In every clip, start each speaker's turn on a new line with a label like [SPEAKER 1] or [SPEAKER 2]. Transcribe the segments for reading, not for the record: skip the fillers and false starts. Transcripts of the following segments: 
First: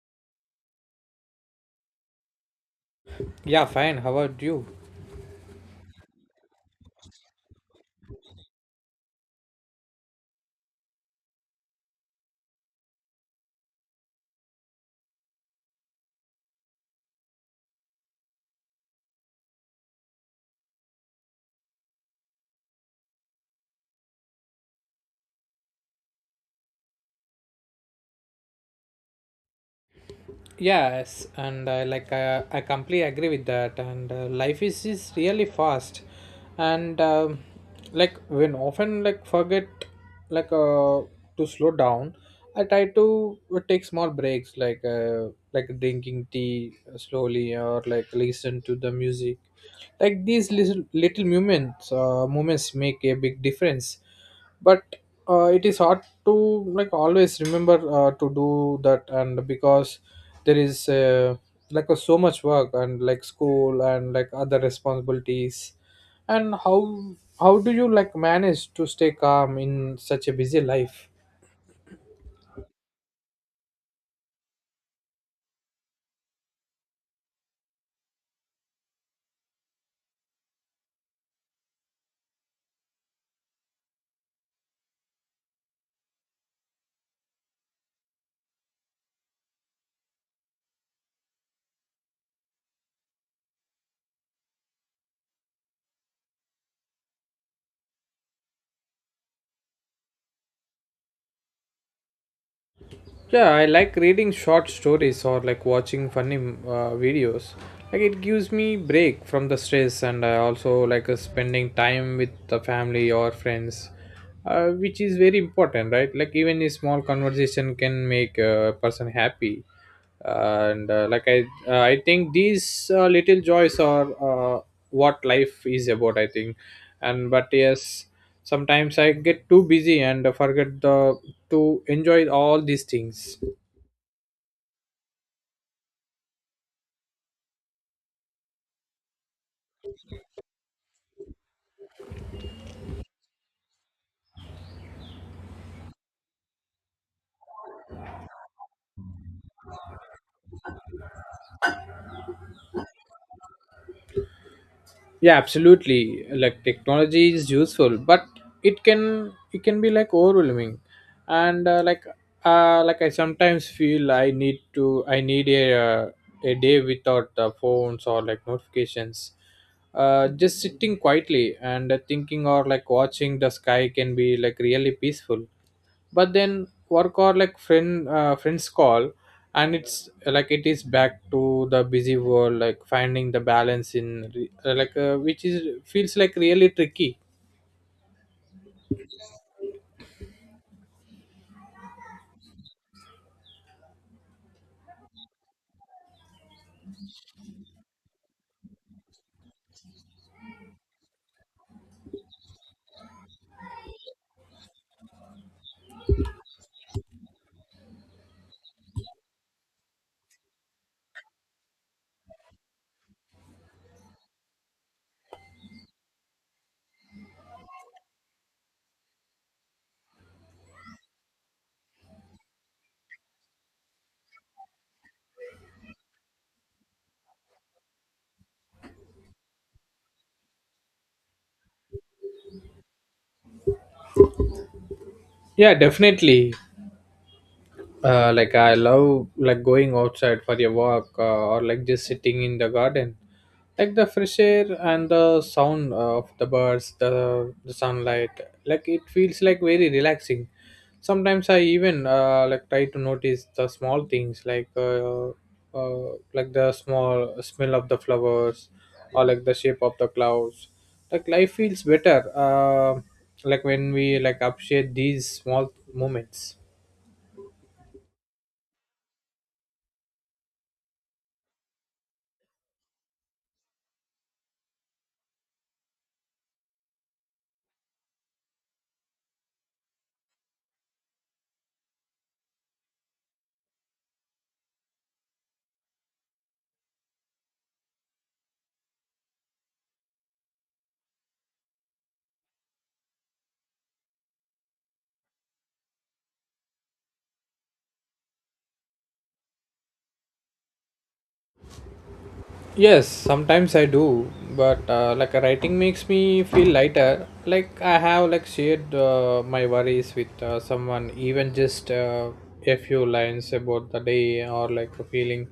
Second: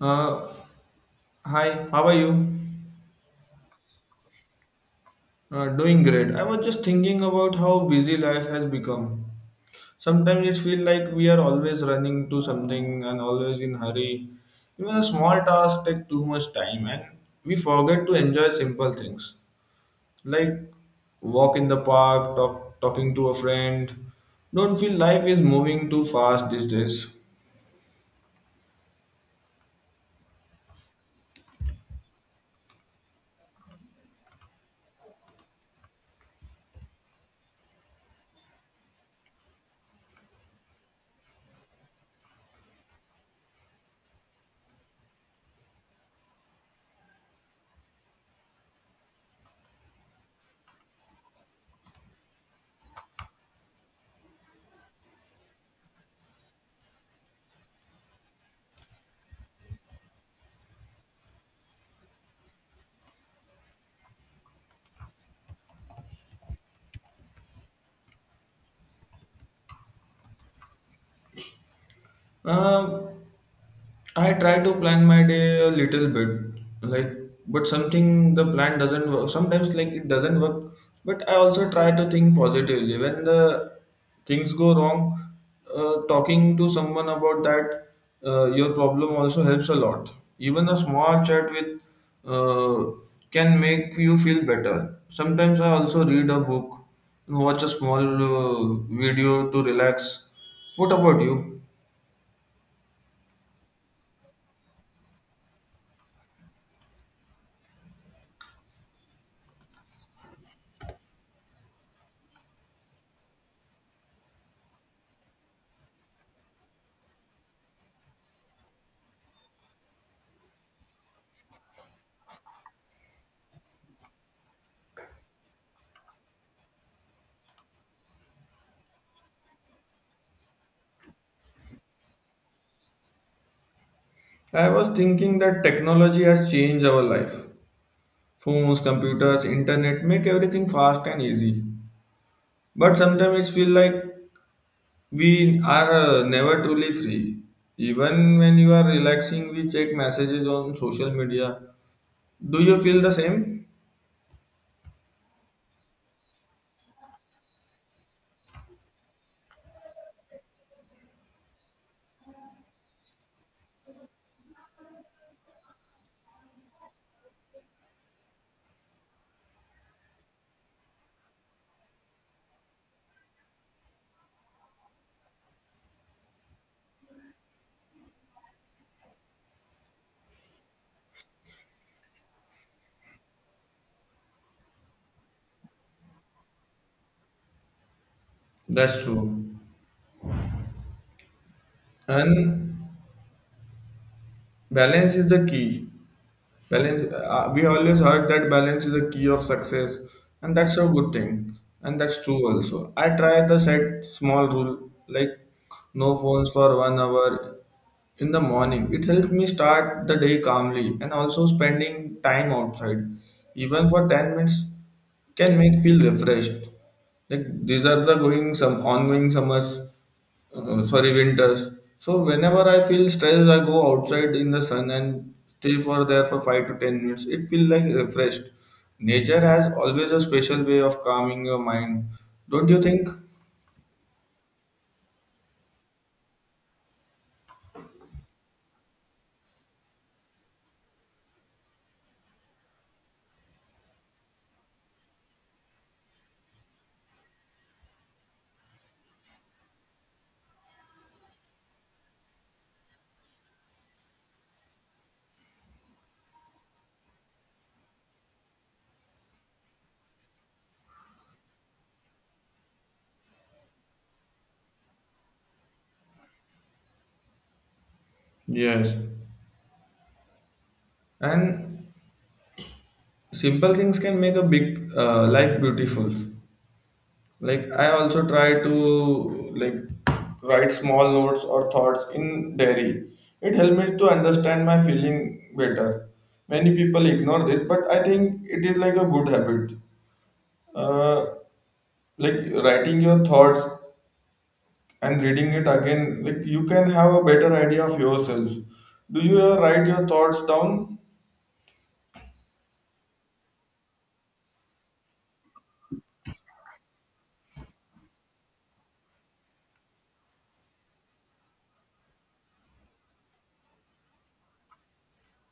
[SPEAKER 1] Uh, Hi, how are you?
[SPEAKER 2] Yeah, fine. How about you?
[SPEAKER 1] Doing great. I was just thinking about how busy life has become. Sometimes it feels like we are always running to something and always in hurry. Even a small task take too much time and we forget to enjoy simple things like walk in the park, talking to a friend. Don't feel life is moving too fast these days.
[SPEAKER 2] Yes, and I completely agree with that. And life is really fast, and like when often like forget like to slow down. I try to take small breaks, like drinking tea slowly, or listen to the music. Like these little moments make a big difference, but it is hard to always remember to do that. And Because there is so much work, and school, and other responsibilities. And how do you manage to stay calm in such a busy life?
[SPEAKER 1] Um I try to plan my day a little bit, like, but something the plan doesn't work. Sometimes, like, it doesn't work. But I also try to think positively. When the things go wrong, talking to someone about that your problem also helps a lot. Even a small chat with uh, can make you feel better. Sometimes I also read a book, watch a small video to relax. What about you?
[SPEAKER 2] Yeah, I like reading short stories, or watching funny videos. Like it gives me break from the stress. And I also like spending time with the family or friends, which is very important, right? Like even a small conversation can make a person happy. And like I I think these little joys are what life is about, I think. And but yes, sometimes I get too busy and forget the to enjoy all these things.
[SPEAKER 1] I was thinking that technology has changed our life. Phones, computers, internet make everything fast and easy. But sometimes it feels like we are never truly free. Even when you are relaxing, we check messages on social media. Do you feel the same?
[SPEAKER 2] Yeah, absolutely. Like technology is useful, but it can be overwhelming. And I sometimes feel I need a day without phones or notifications. Just sitting quietly and thinking, or watching the sky can be really peaceful. But then work or friends call, and it's like it is back to the busy world. Like finding the balance in re- like which is feels like really tricky.
[SPEAKER 1] That's true. And balance is the key. Balance, we always heard that balance is a key of success, and that's a good thing, and that's true. Also, I try the set small rule, like no phones for 1 hour in the morning. It helps me start the day calmly, and also spending time outside, even for 10 minutes, can make feel refreshed. Like these are the going some ongoing summers, sorry, winters. So whenever I feel stressed, I go outside in the sun and stay for there for 5 to 10 minutes. It feels like refreshed. Nature has always a special way of calming your mind. Don't you think?
[SPEAKER 2] Yeah, definitely. Like I love going outside for a walk, or just sitting in the garden. Like the fresh air and the sound of the birds, the sunlight, like it feels like very relaxing. Sometimes I even try to notice the small things, like the small smell of the flowers, or the shape of the clouds. Like life feels better when we appreciate these small moments.
[SPEAKER 1] Yes, and simple things can make a big life beautiful. Like I also try to like write small notes or thoughts in diary. It helps me to understand my feeling better. Many people ignore this, but I think it is like a good habit. uh, like writing your thoughts and reading it again, like you can have a better idea of yourself. Do you ever write your thoughts down?
[SPEAKER 2] Yes, sometimes I do. But writing makes me feel lighter, like I have shared my worries with someone. Even just a few lines about the day, or a feeling,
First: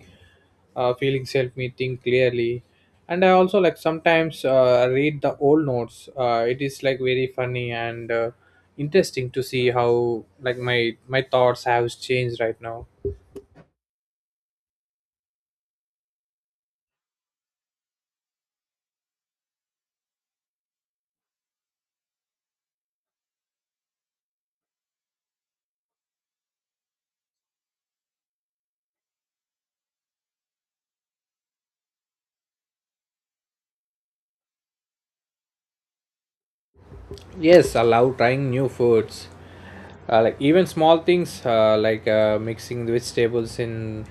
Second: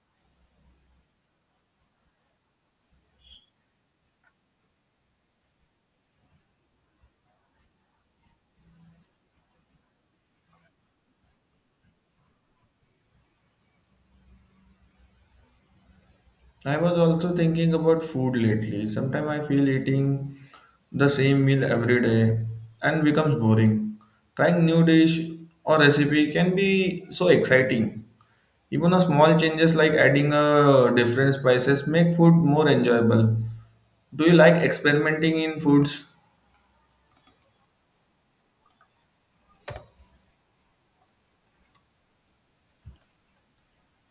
[SPEAKER 2] feelings help me think clearly. And I also sometimes read the old notes. It is like very funny and interesting to see how my thoughts have changed right now.
[SPEAKER 1] I was also thinking about food lately. Sometimes I feel eating the same meal every day and becomes boring. Trying new dish or recipe can be so exciting. Even a small changes like adding a different spices make food more enjoyable. Do you like experimenting in foods?
[SPEAKER 2] Yes, I love trying new foods. Even small things, mixing the vegetables in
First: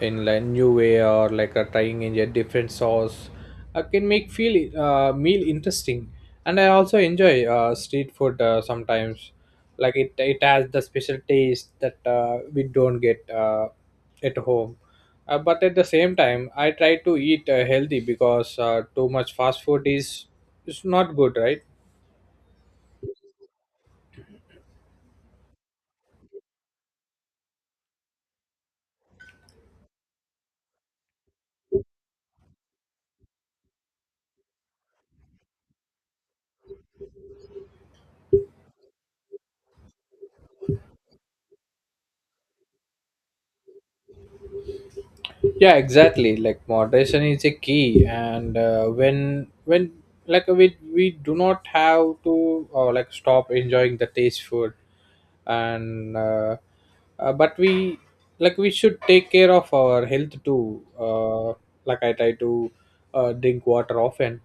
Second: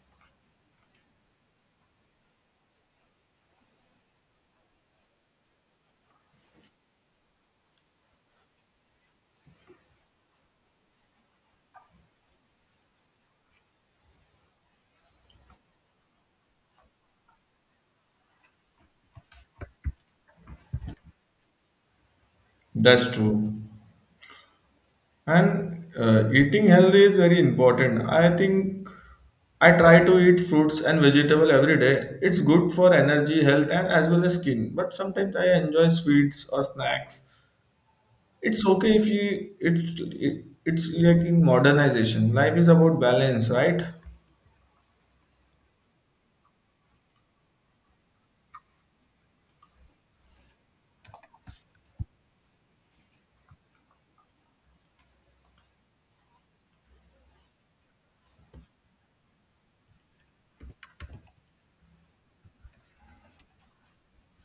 [SPEAKER 2] in like new way, or trying in a different sauce, can make feel meal interesting. And I also enjoy street food sometimes. Like it has the special taste that we don't get at home. But at the same time, I try to eat healthy, because too much fast food is not good, right?
[SPEAKER 1] That's true. And eating healthy is very important. I think I try to eat fruits and vegetable every day. It's good for energy, health, and as well as skin. But sometimes I enjoy sweets or snacks. It's okay if you. It's like in modernization. Life is about balance, right?
[SPEAKER 2] Yeah, exactly. Like moderation is a key, and when we do not have to stop enjoying the taste food. And But we we should take care of our health too. Like I try to drink water often,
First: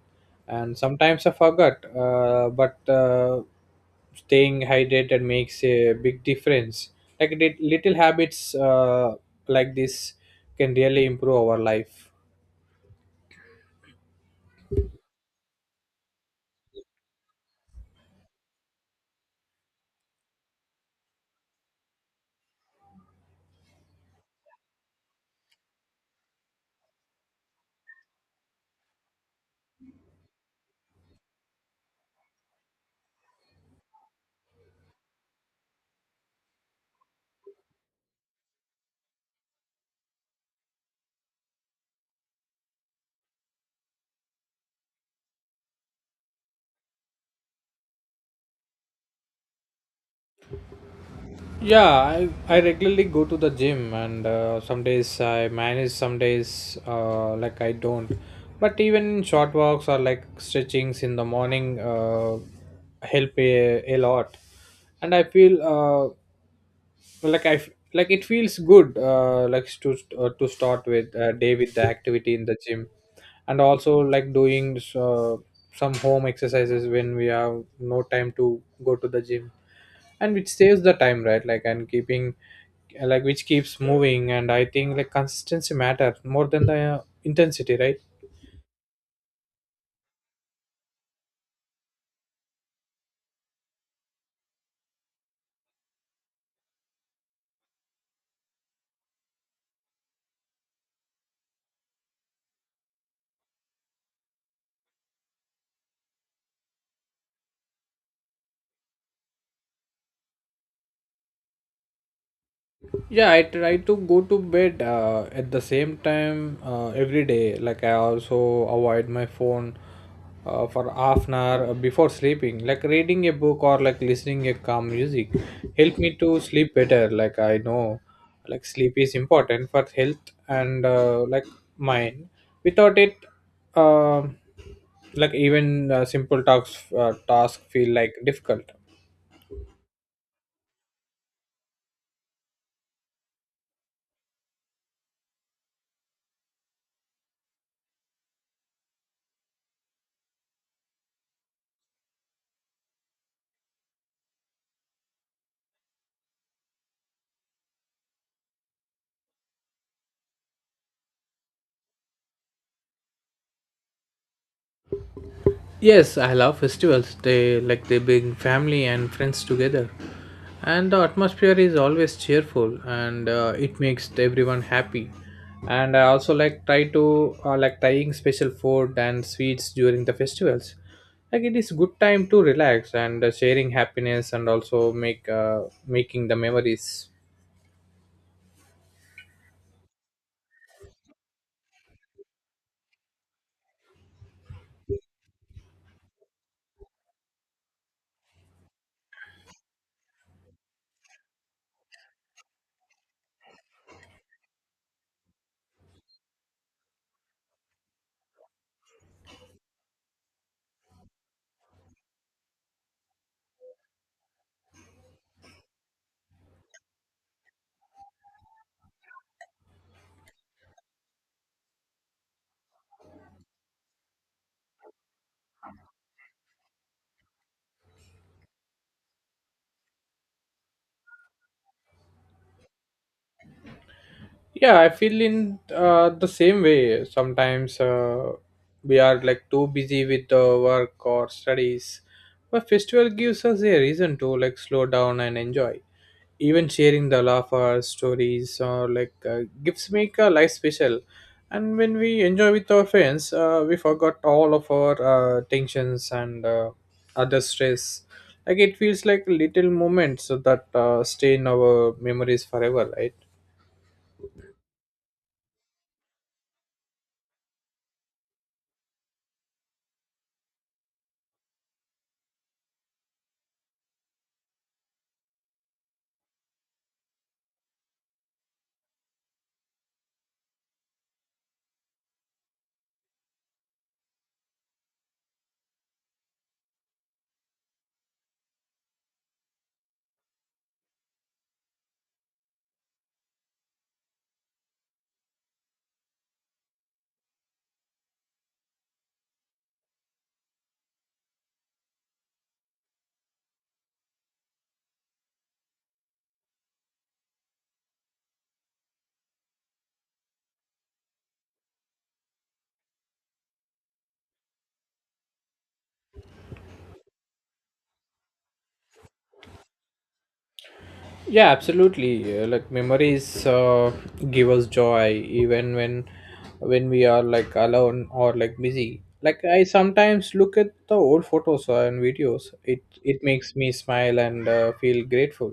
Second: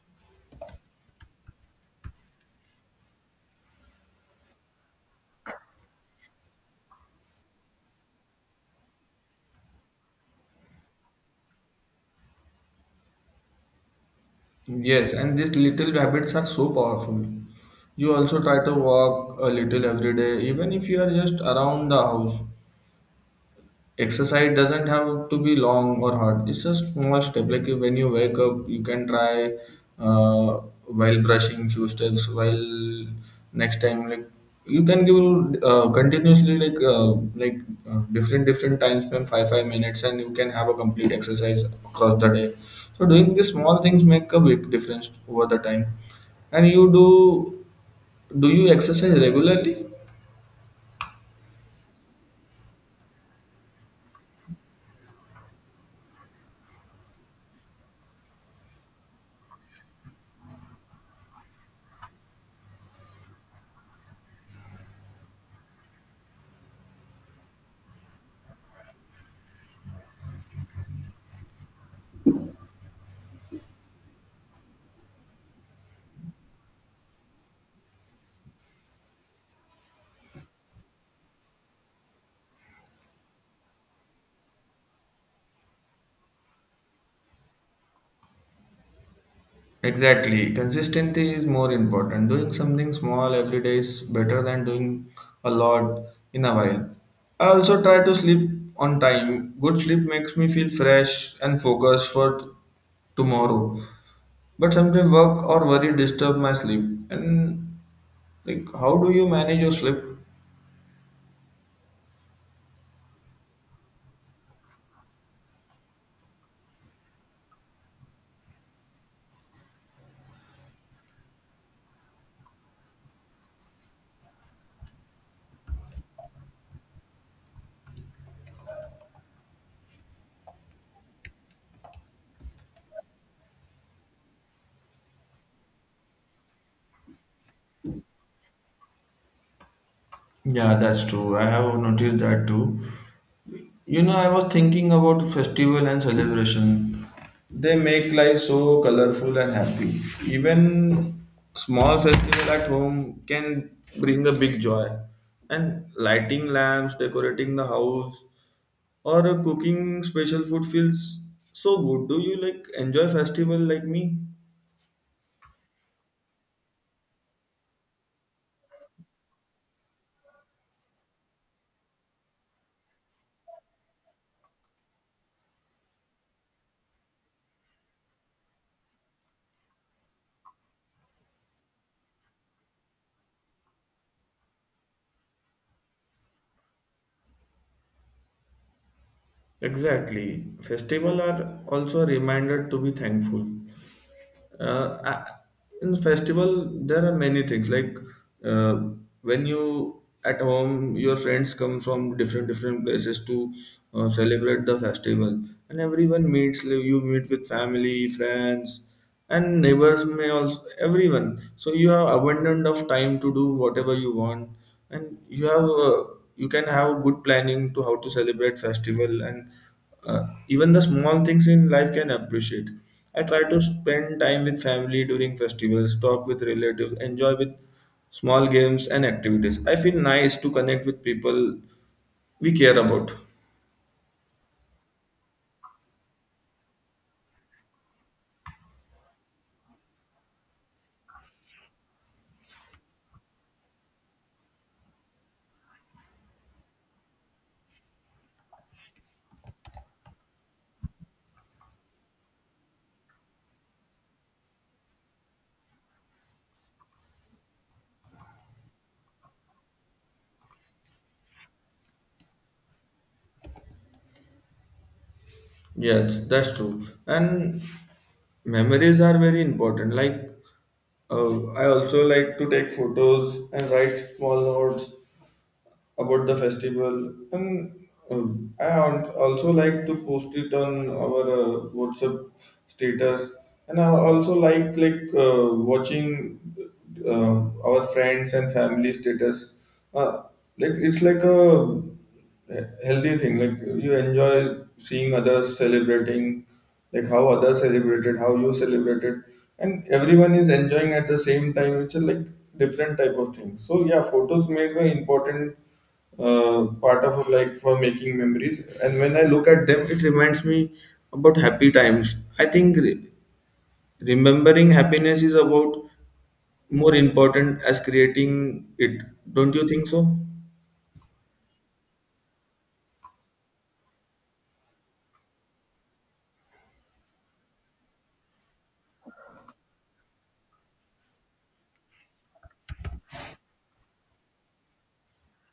[SPEAKER 2] and sometimes I forget, but staying hydrated makes a big difference. Like little habits like this can really improve our life.
[SPEAKER 1] Yes, and these little habits are so powerful. You also try to walk a little every day, even if you are just around the house. Exercise doesn't have to be long or hard. It's a small step, like when you wake up, you can try, uh, while brushing, few steps. While next time, like, you can give, continuously, like different time span, five minutes, and you can have a complete exercise across the day. So doing these small things make a big difference over the time. And you do do you exercise regularly?
[SPEAKER 2] I regularly go to the gym, and some days I manage, some days I don't. But even short walks, or stretchings in the morning help a lot. And I feel like I f- like it feels good to start with day with the activity in the gym. And also doing some home exercises when we have no time to go to the gym, and which saves the time, right? like and keeping like Which keeps moving. And I think consistency matters more than the intensity, right?
[SPEAKER 1] Exactly. Consistency is more important. Doing something small every day is better than doing a lot in a while. I also try to sleep on time. Good sleep makes me feel fresh and focused for tomorrow. But sometimes work or worry disturb my sleep. And like, how do you manage your sleep?
[SPEAKER 2] Yeah, I try to go to bed at the same time every day. Like I also avoid my phone for half an hour before sleeping. Like reading a book, or listening a calm music help me to sleep better. Like I know, like sleep is important for health and mind. Without it, um like even simple tasks task feel like difficult.
[SPEAKER 1] Yeah, that's true. I have noticed that too. You know, I was thinking about festival and celebration. They make life so colorful and happy. Even small festival at home can bring a big joy. And lighting lamps, decorating the house, or cooking special food feels so good. Do you like enjoy festival like me?
[SPEAKER 2] Yes, I love festivals. They bring family and friends together, and the atmosphere is always cheerful, and it makes everyone happy. And I also try to trying special food and sweets during the festivals. Like it is good time to relax, and sharing happiness, and also make making the memories.
[SPEAKER 1] Exactly. Festival are also a reminder to be thankful. uh, I- in festival there are many things, like, uh, when you at home, your friends come from different places to celebrate the festival, and everyone meets, like, you meet with family friends and neighbors may also everyone, so you have abundant of time to do whatever you want, and you can have good planning to how to celebrate festival, and even the small things in life can appreciate. I try to spend time with family during festivals, talk with relatives, enjoy with small games and activities. I feel nice to connect with people we care about.
[SPEAKER 2] Yeah, I feel in the same way. Sometimes we are like too busy with work or studies, but festival gives us a reason to slow down and enjoy. Even sharing the laughter, stories, or gifts make our life special. And when we enjoy with our friends, we forgot all of our tensions, and other stress. Like it feels like little moments that stay in our memories forever, right?
[SPEAKER 1] Yes, that's true. And memories are very important. Like, I also like to take photos and write small notes about the festival, and also like to post it on our WhatsApp status. And I also like watching uh, our friends and family status. uh, like it's like a healthy thing, like you enjoy seeing others celebrating, like how others celebrated, how you celebrated, and everyone is enjoying at the same time. It's a like different type of thing. So yeah, photos make an important uh, part of like for making memories, and when I look at them, it reminds me about times. I think re- about more as creating it. Don't you know?
[SPEAKER 2] Yeah, absolutely. Memories give us joy even when we are like alone or busy. Like I sometimes look at the old photos and videos. It makes me smile, and feel grateful.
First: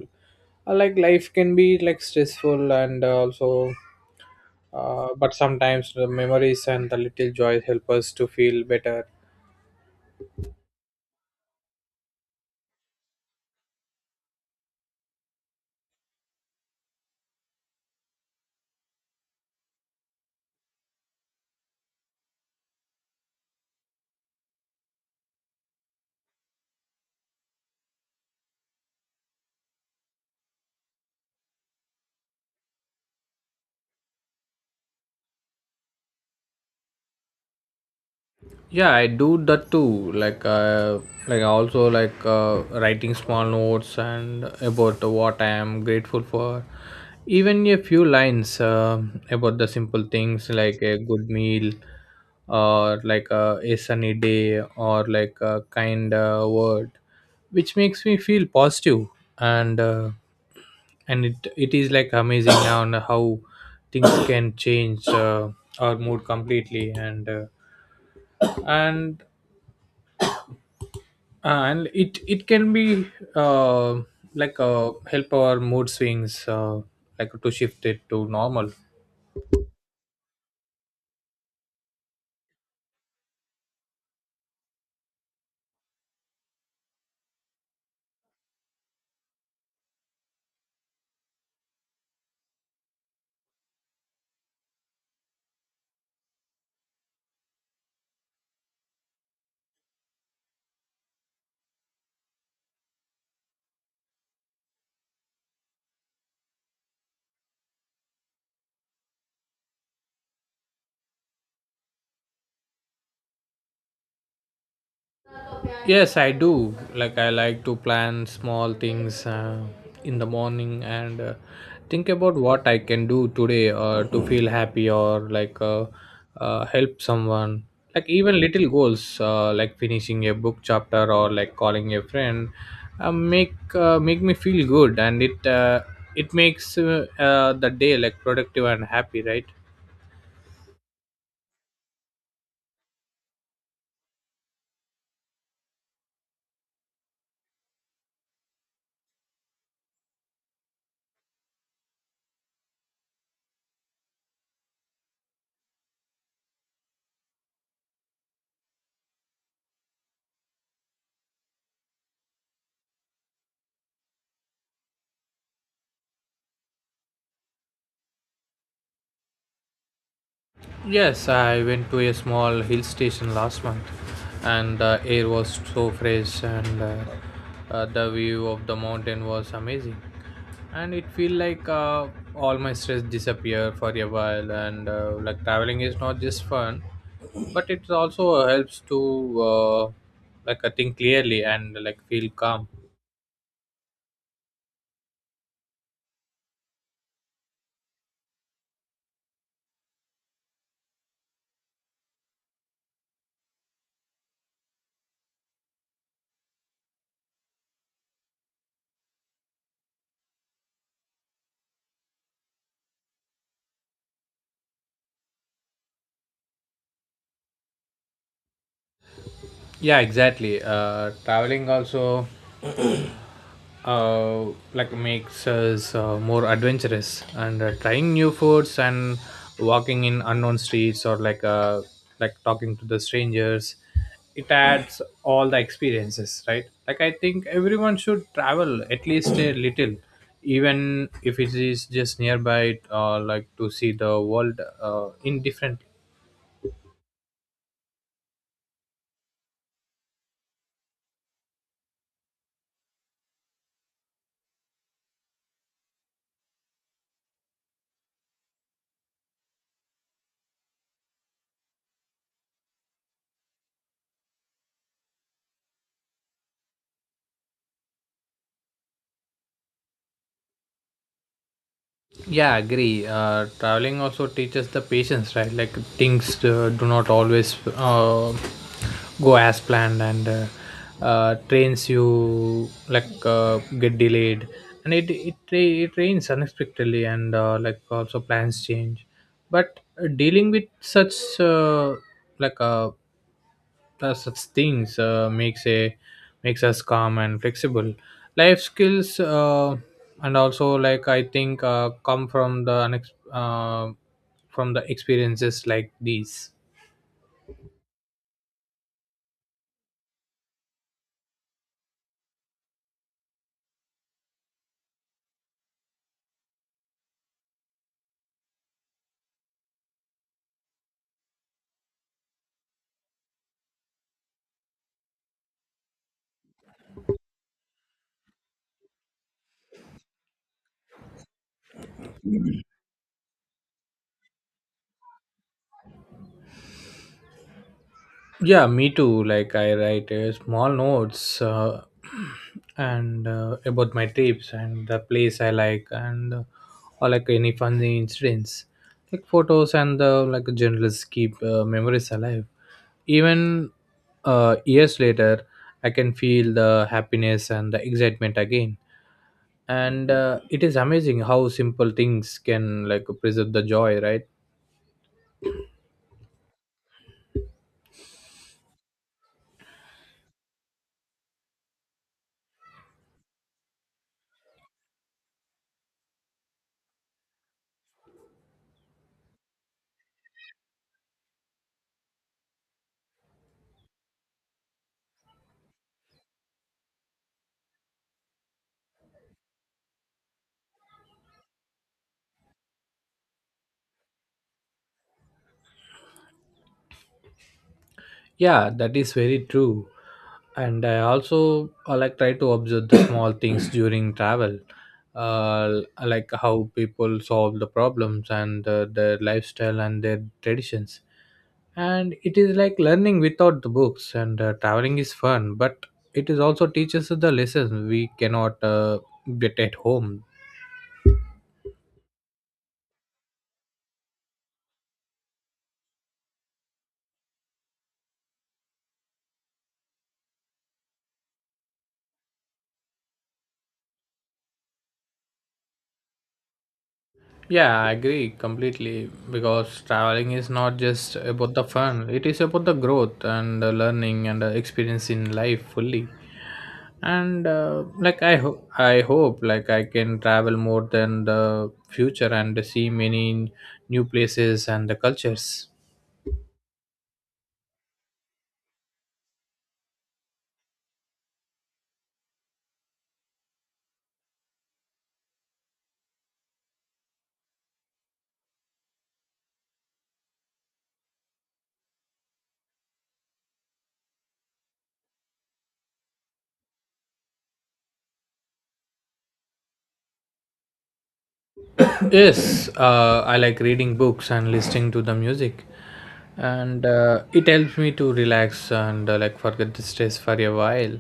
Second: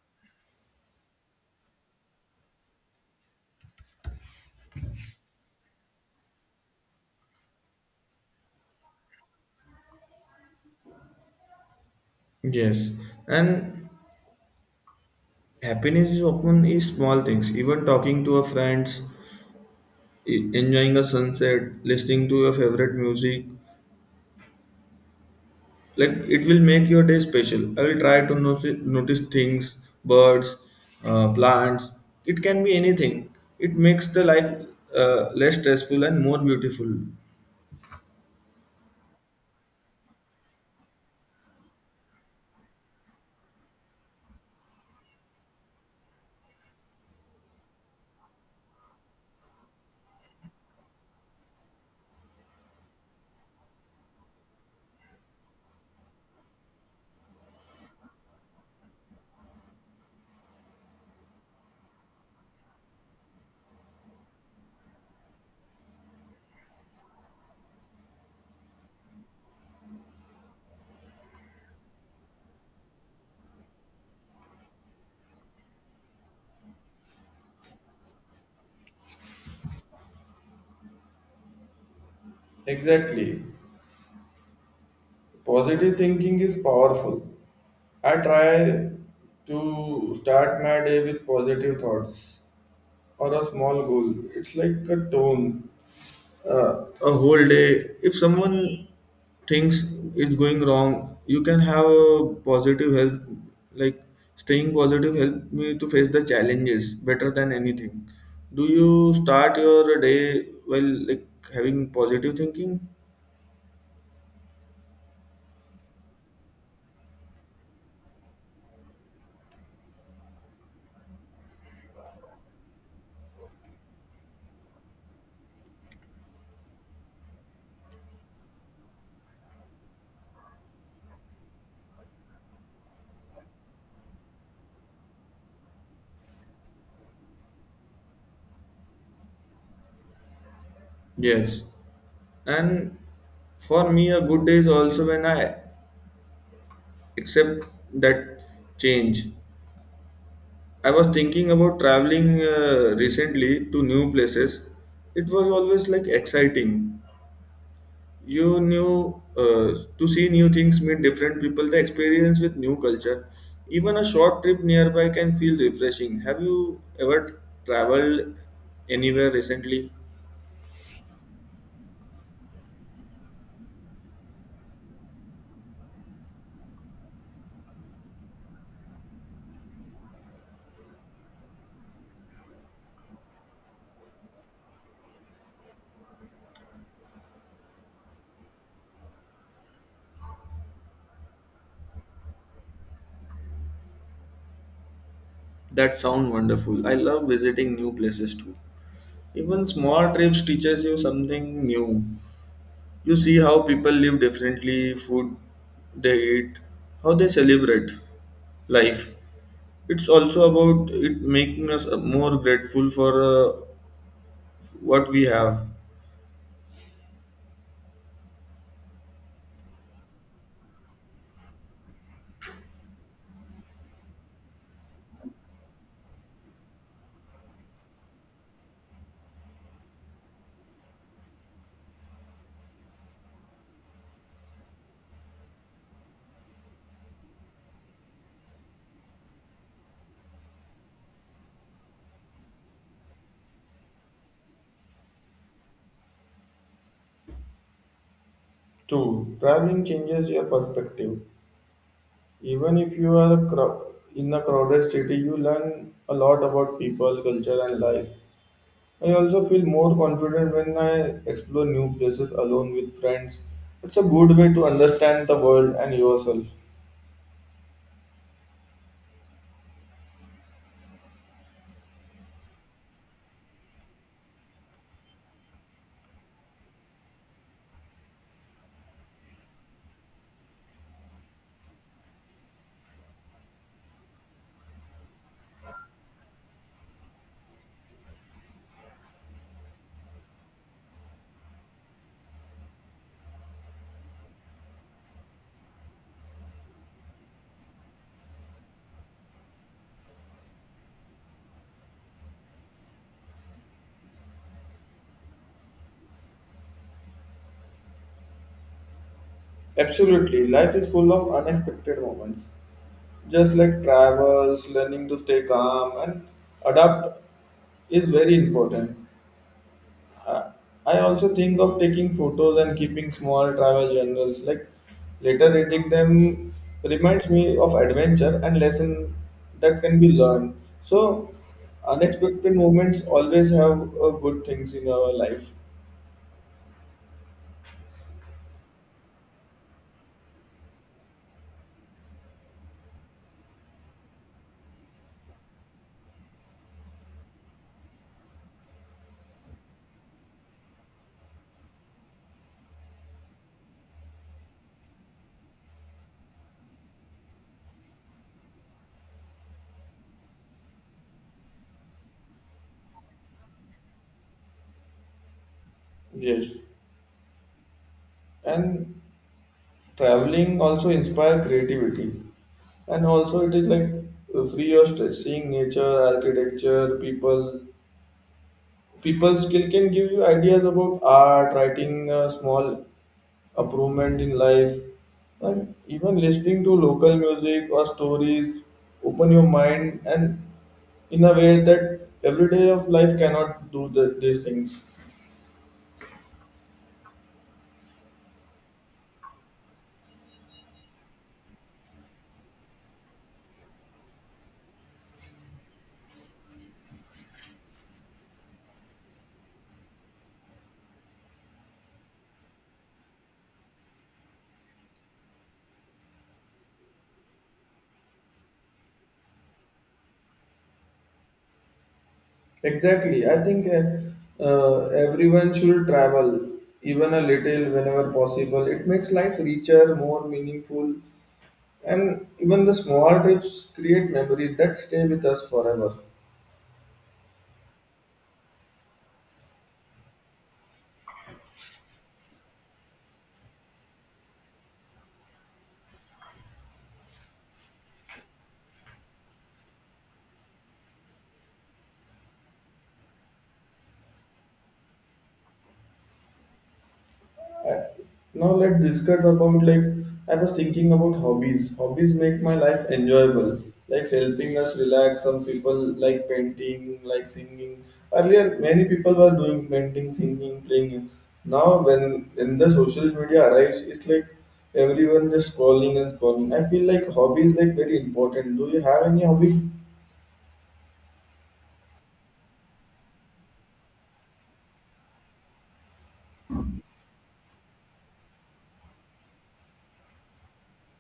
[SPEAKER 2] Like life can be like stressful, and also but sometimes the memories and the little joy help us to feel better.
[SPEAKER 1] Yes, and happiness is often is small things, even talking to a friends, enjoying a sunset, listening to your favorite music. Like it will make your day special. I will try to notice things, birds, plants. It can be anything. It makes the life less stressful and more beautiful.
[SPEAKER 2] Yeah, I do that too. I also writing small notes and about what I am grateful for. Even a few lines about the simple things, like a good meal, or a sunny day, or a kind word, which makes me feel positive. And uh, and it is like amazing now on how things can change our mood completely. And uh, and and it can be uh, help our mood swings like to shift it to normal.
[SPEAKER 1] Exactly. Positive thinking is powerful. I try to start my day with positive thoughts or a small goal. It's like a tone, a whole day. If someone thinks it's going wrong, you can have a positive help. Like staying positive help me to face the challenges better than anything. Do you start your day while like having positive thinking?
[SPEAKER 2] Yes, I do. Like I like to plan small things in the morning, and think about what I can do today, or to feel happy, or help someone. Like even little goals, like finishing a book chapter, or calling a friend, make me feel good. And it It makes the day like productive and happy, right?
[SPEAKER 1] Yes, and for me, a good day is also when I accept that change. I was thinking about traveling recently to new places. It was always like exciting. You knew to see new things, meet different people, the experience with new culture. Even a short trip nearby can feel refreshing. Have you ever traveled anywhere recently?
[SPEAKER 2] Yes, I went to a small hill station last month, and the air was so fresh, and the view of the mountain was amazing. And it feel like all my stress disappear for a while, and traveling is not just fun, but it also helps to I think clearly and feel calm.
[SPEAKER 1] That sound wonderful. I love visiting new places too. Even small trips teaches you something new. You see how people live differently, food they eat, how they celebrate life. It's also about it making us more grateful for what we have.
[SPEAKER 2] Yeah, exactly. Traveling also. uh, makes us more adventurous, and trying new foods, and walking in unknown streets, or talking to the strangers. It adds all the experiences, right? Like I think everyone should travel at least a little, even if it is just nearby, to see the world indifferently.
[SPEAKER 1] True, traveling changes your perspective. Even if you are in a crowded city, you learn a lot about people, culture, and life. I also feel more confident when I explore new places alone with friends. It's a good way to understand the world and yourself.
[SPEAKER 2] Yeah, agree. Traveling also teaches the patience, right? Like things do not always go as planned. And trains you like get delayed, and it rains unexpectedly, and also plans change. But dealing with such uh, like uh, such things makes us calm and flexible. Life skills and also I think come from the from the experiences like these.
[SPEAKER 1] Absolutely, life is full of unexpected moments. Just like travels, learning to stay calm and adapt is very important. I I also think of taking photos and keeping small travel journals. Like later reading them reminds me of adventure and lesson that can be learned. So unexpected moments always have good things in our life.
[SPEAKER 2] Yeah, me too. Like I write small notes and about my trips, and the place I like, and or any funny incidents. Like photos and journalists keep memories alive. Even years later, I can feel the happiness and the excitement again. And it is amazing how simple things can preserve the joy, right?
[SPEAKER 1] Yes, and traveling also inspire creativity. And also it is like free of stress. Seeing nature, architecture, people, people skill can give you ideas about art, writing, small improvement in life, and even listening to local music or stories open your mind and in a way that everyday of life cannot do these things.
[SPEAKER 2] Yeah, that is very true. And I also try to observe the small things during travel, like how people solve the problems, and their lifestyle, and their traditions. And it is like learning without the books. And traveling is fun, but it is also teaches us the lessons we cannot get at home.
[SPEAKER 1] Exactly. I think everyone should travel, even a little whenever possible. It makes life richer, more meaningful, and even the small trips create memories that stay with us forever.
[SPEAKER 2] Yeah, I agree completely, because traveling is not just about the fun, it is about the growth, and the learning, and the experience in life fully. And I hope I can travel more than the future, and see many new places and the cultures.
[SPEAKER 1] Now let's discuss about, like, I was thinking about hobbies. Hobbies make my life enjoyable, like helping us relax. Some people like painting, like singing. Earlier, many people were doing painting, singing, playing. Now, when in the social media arrives, it's like everyone just scrolling and scrolling. I feel like hobbies like very important. Do you have any hobby?
[SPEAKER 2] Yes, I like reading books and listening to the music and it helps me to relax and like forget the stress for a while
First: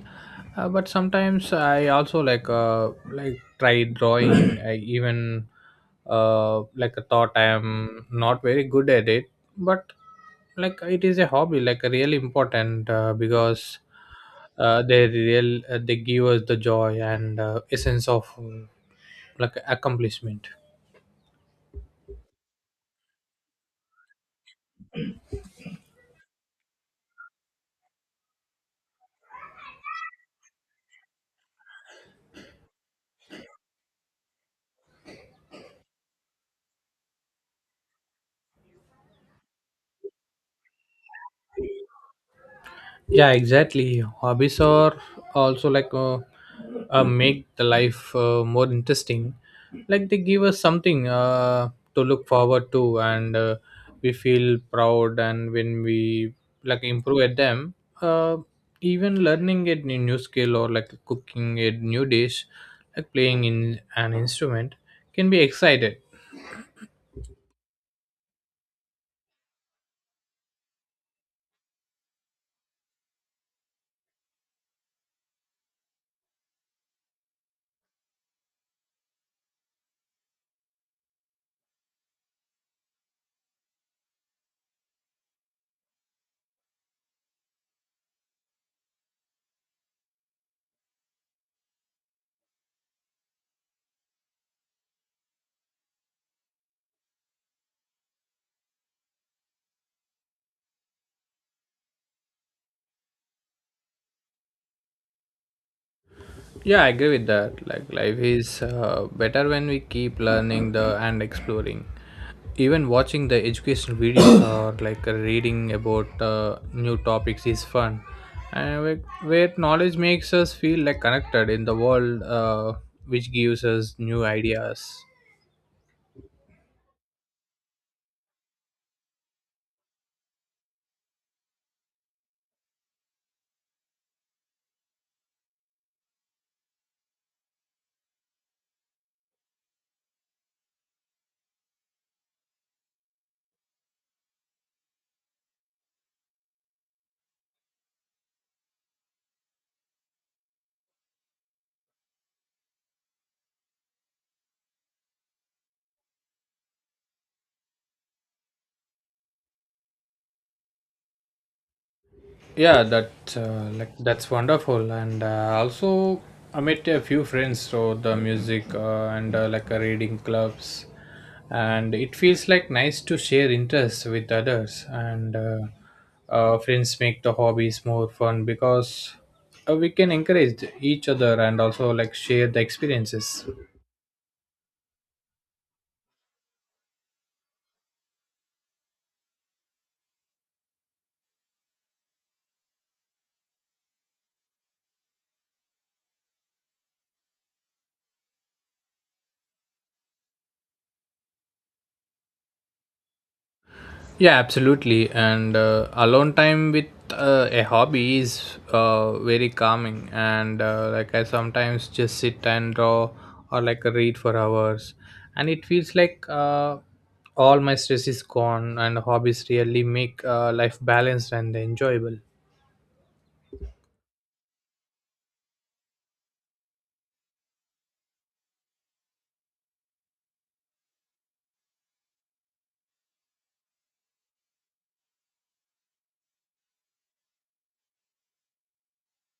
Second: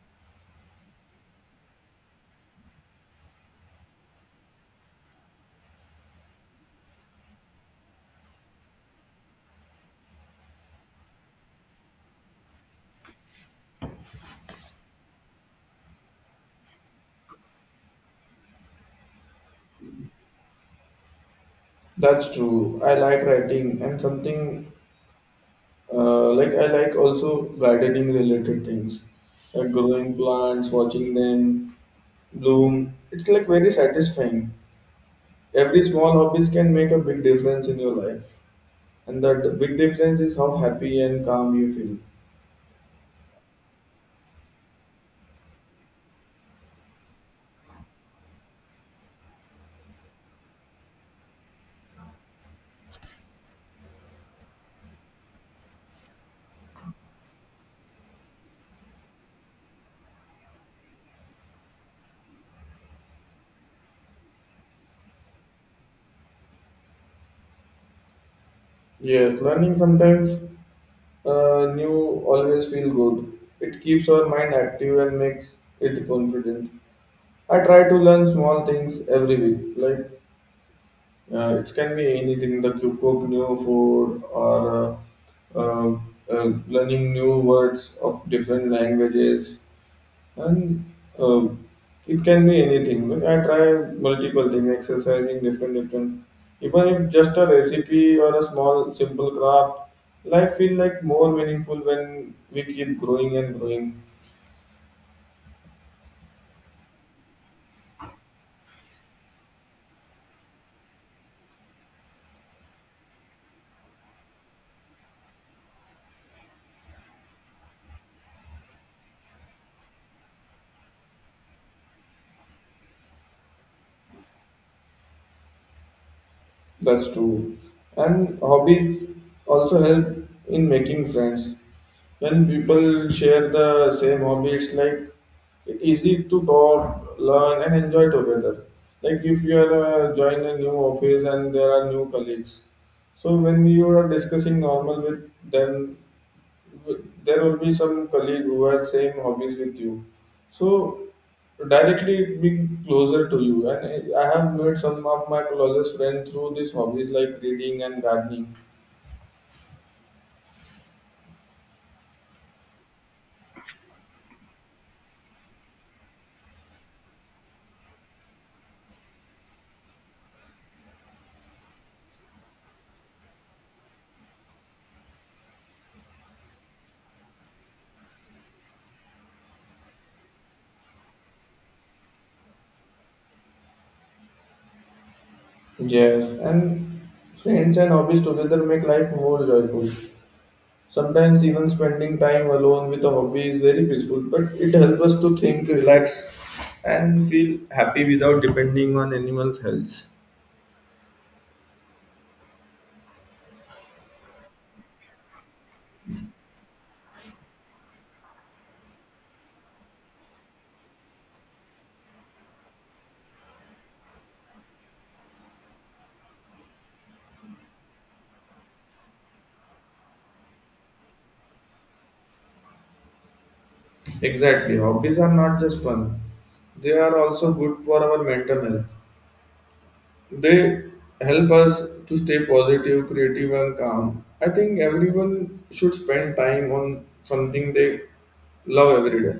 [SPEAKER 2] but sometimes I also like like try drawing. I even like thought I am not very good at it, but like it is a hobby, like really important, because they give us the joy and a sense of like accomplishment.
[SPEAKER 1] That's true. I like writing and something. Like I like also gardening related things, like growing plants, watching them bloom. It's like very satisfying. Every small hobbies can make a big difference in your life, and that big difference is how happy and calm you feel.
[SPEAKER 2] Yeah, exactly, hobbies are also like make the life more interesting, like they give us something to look forward to, and we feel proud, and when we like improve at them, uh, even learning a new skill or like cooking a new dish, like playing in an instrument can be excited.
[SPEAKER 1] Yes, learning sometimes new always feel good. It keeps our mind active and makes it confident. I try to learn small things every week, like. It can be anything that you cook new food or uh, uh, learning new words of different languages, and uh, it can be anything. Like I try multiple things, exercising different. Even if just a recipe or a small simple craft, life feel like more meaningful when we keep growing and growing.
[SPEAKER 2] Yeah, I agree with that. Like life is better when we keep learning the and exploring. Even watching the educational videos or like reading about new topics is fun, and where knowledge makes us feel like connected in the world, which gives us new ideas.
[SPEAKER 1] That's true. And hobbies also help in making friends. When people share the same hobby, it's like it's easy to talk, learn, and enjoy together. Like if you are join a new office and there are new colleagues, so when you are discussing normal with them, there will be some colleague who has same hobbies with you, so directly it being closer to you, and I have made some of my closest friends through these hobbies like reading and gardening.
[SPEAKER 2] Yeah, that like that's wonderful, and also I met a few friends so the music and reading clubs, and it feels like nice to share interests with others, and friends make the hobbies more fun because we can encourage each other and also like share the experiences.
[SPEAKER 1] Yes, and friends and hobbies together make life more joyful. Sometimes even spending time alone with a hobby is very peaceful, but it helps us to think, relax, and feel happy without depending on anyone's else.
[SPEAKER 2] Yeah, absolutely. And alone time with a hobby is very calming. And like I sometimes just sit and draw or like read for hours, and it feels like all my stress is gone. And hobbies really make life balanced and enjoyable.
[SPEAKER 1] Exactly. Hobbies are not just fun, they are also good for our mental health. They help us to stay positive, creative, and calm. I think everyone should spend time on something they love every day.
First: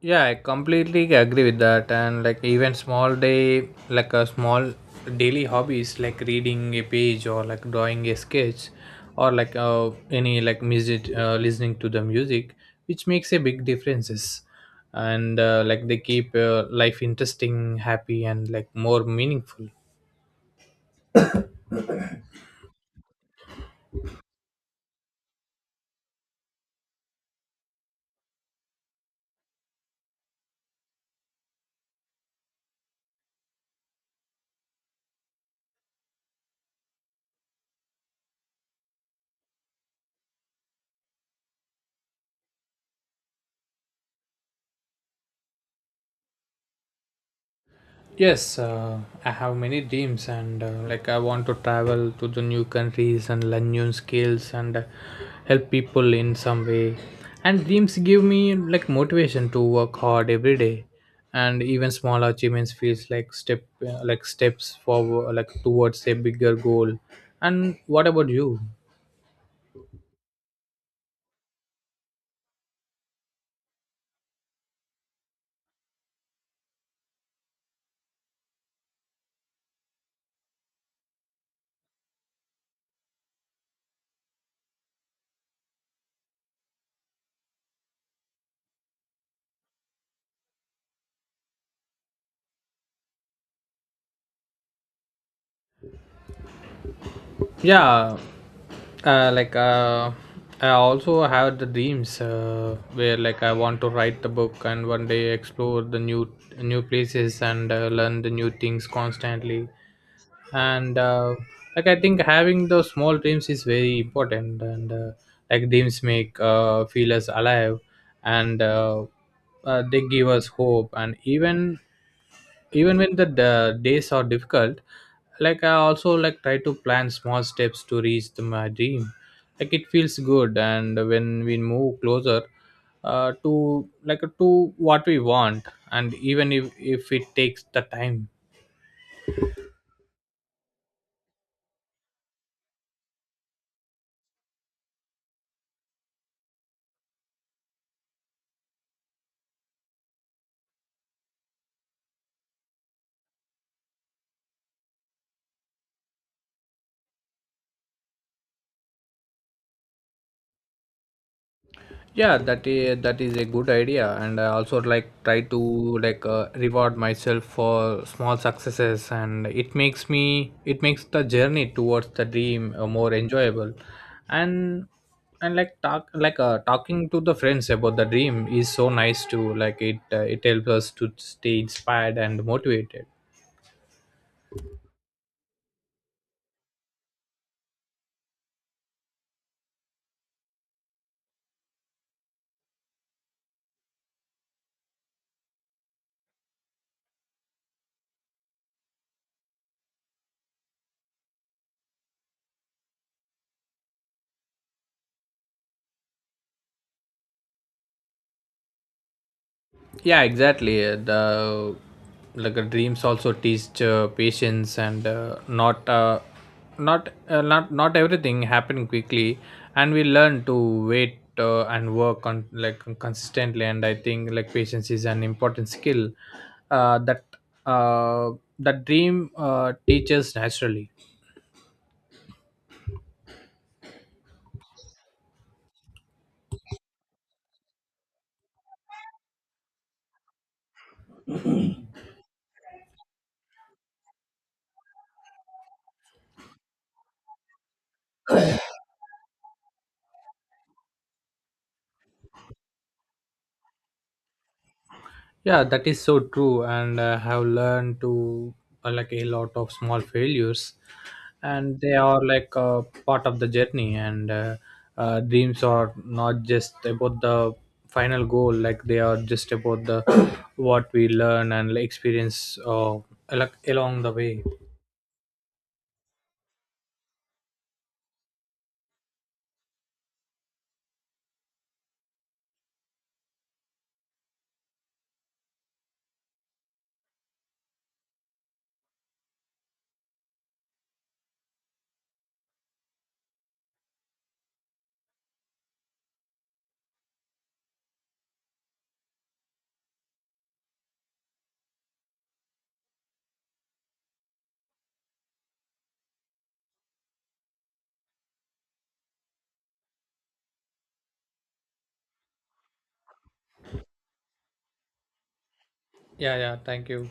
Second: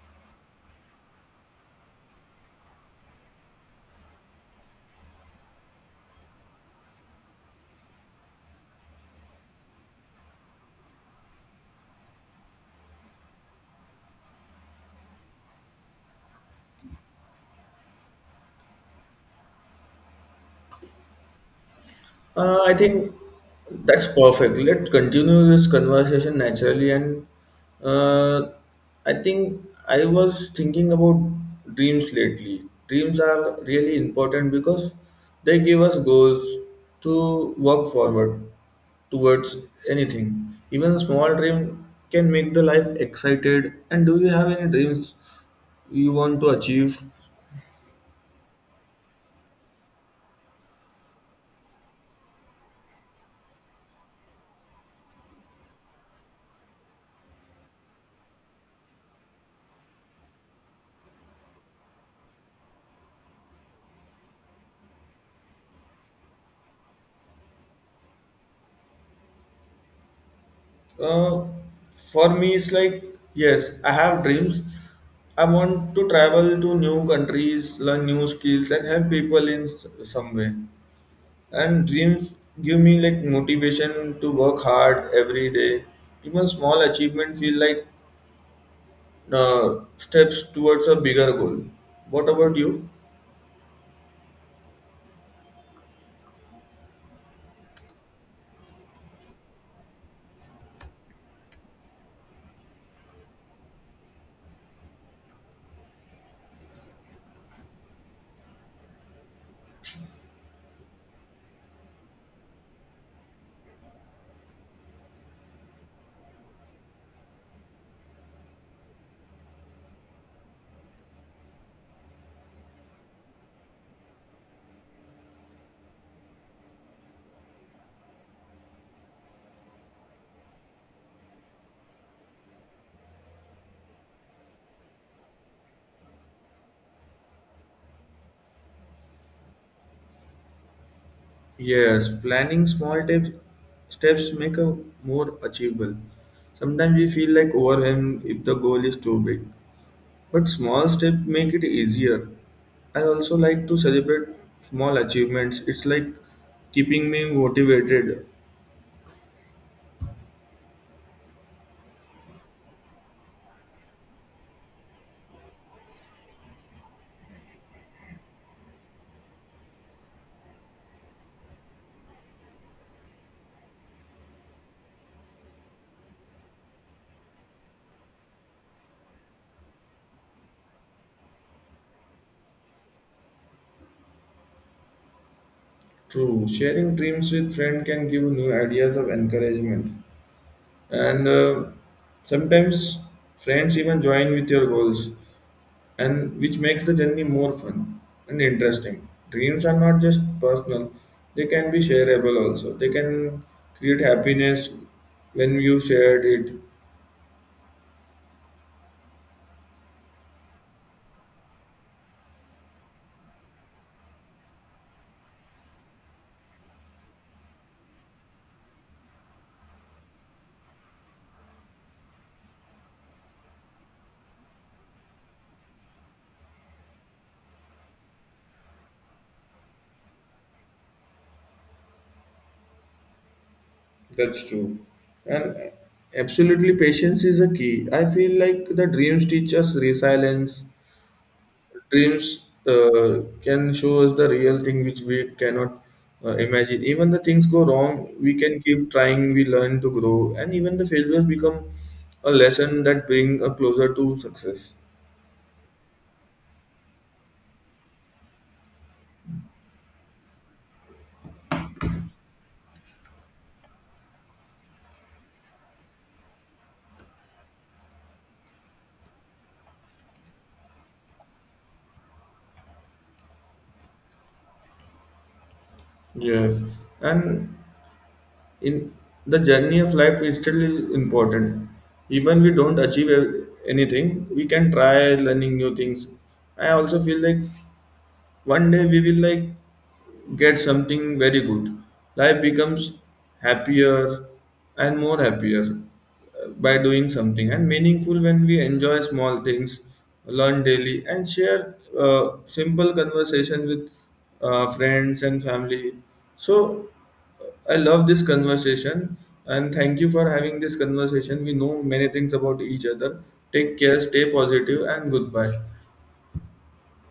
[SPEAKER 2] Yeah, I completely agree with that. And like even small day, like a small daily hobbies like reading a page or like drawing a sketch or like any like music, listening to the music, which makes a big differences. And like they keep life interesting, happy, and like more meaningful.
[SPEAKER 1] I think that's perfect. Let's continue this conversation naturally. And uh, I think I was thinking about dreams lately. Dreams are really important because they give us goals to work forward towards anything. Even a small dream can make the life excited. And do you have any dreams you want to achieve?
[SPEAKER 2] Yes, I have many dreams, and like I want to travel to the new countries and learn new skills and help people in some way. And dreams give me like motivation to work hard every day, and even small achievements feels like step like steps forward like towards a bigger goal. And what about you?
[SPEAKER 1] Uh, for me, it's like, yes, I have dreams. I want to travel to new countries, learn new skills, and help people in some way. And dreams give me like motivation to work hard every day. Even small achievement feel like steps towards a bigger goal. What about you?
[SPEAKER 2] Yeah, uh, like uh, I also have the dreams where like I want to write the book and one day explore the new places and learn the new things constantly, and like I think having those small dreams is very important, and like dreams make feel us alive, and they give us hope, and even when the days are difficult, like I also like try to plan small steps to reach the, my dream. Like it feels good and when we move closer to like to what we want, and even if it takes the time.
[SPEAKER 1] Yes, planning small steps make a more achievable. Sometimes we feel like overwhelmed if the goal is too big. But small steps make it easier. I also like to celebrate small achievements. It's like keeping me motivated.
[SPEAKER 2] Yeah, that is a good idea, and I also like try to like reward myself for small successes, and it makes the journey towards the dream more enjoyable. and and like talking to the friends about the dream is so nice too. Like it it helps us to stay inspired and motivated.
[SPEAKER 1] True, sharing dreams with friends can give new ideas of encouragement. And sometimes friends even join with your goals, and which makes the journey more fun and interesting. Dreams are not just personal; they can be shareable also. They can create happiness when you shared it.
[SPEAKER 2] Yeah, exactly. The like dreams also teach patience, and not everything happen quickly, and we learn to wait and work on like consistently. And I think like patience is an important skill uh, that uh, that dream teaches naturally.
[SPEAKER 1] That's true. And absolutely, patience is a key. I feel like the dreams teach us resilience. Dreams can show us the real thing which we cannot imagine. Even the things go wrong, we can keep trying, we learn to grow, and even the failures become a lesson that bring us closer to success.
[SPEAKER 2] Yeah, that is so true, and I have learned to like a lot of small failures, and they are like part of the journey. And dreams are not just about the final goal; like they are just about the what we learn and like, experience like along the way.
[SPEAKER 1] Yes. And in the journey of life is still is important. Even we don't achieve anything, we can try learning new things. I also feel like one day we will like get something very good. Life becomes happier and more happier by doing something and meaningful when we enjoy small things, learn daily, and share simple conversation with friends and family. So I love this conversation, and thank you for having this conversation. We know many things about each other. Take care, stay positive, and goodbye.
[SPEAKER 2] Yeah, yeah. Thank you.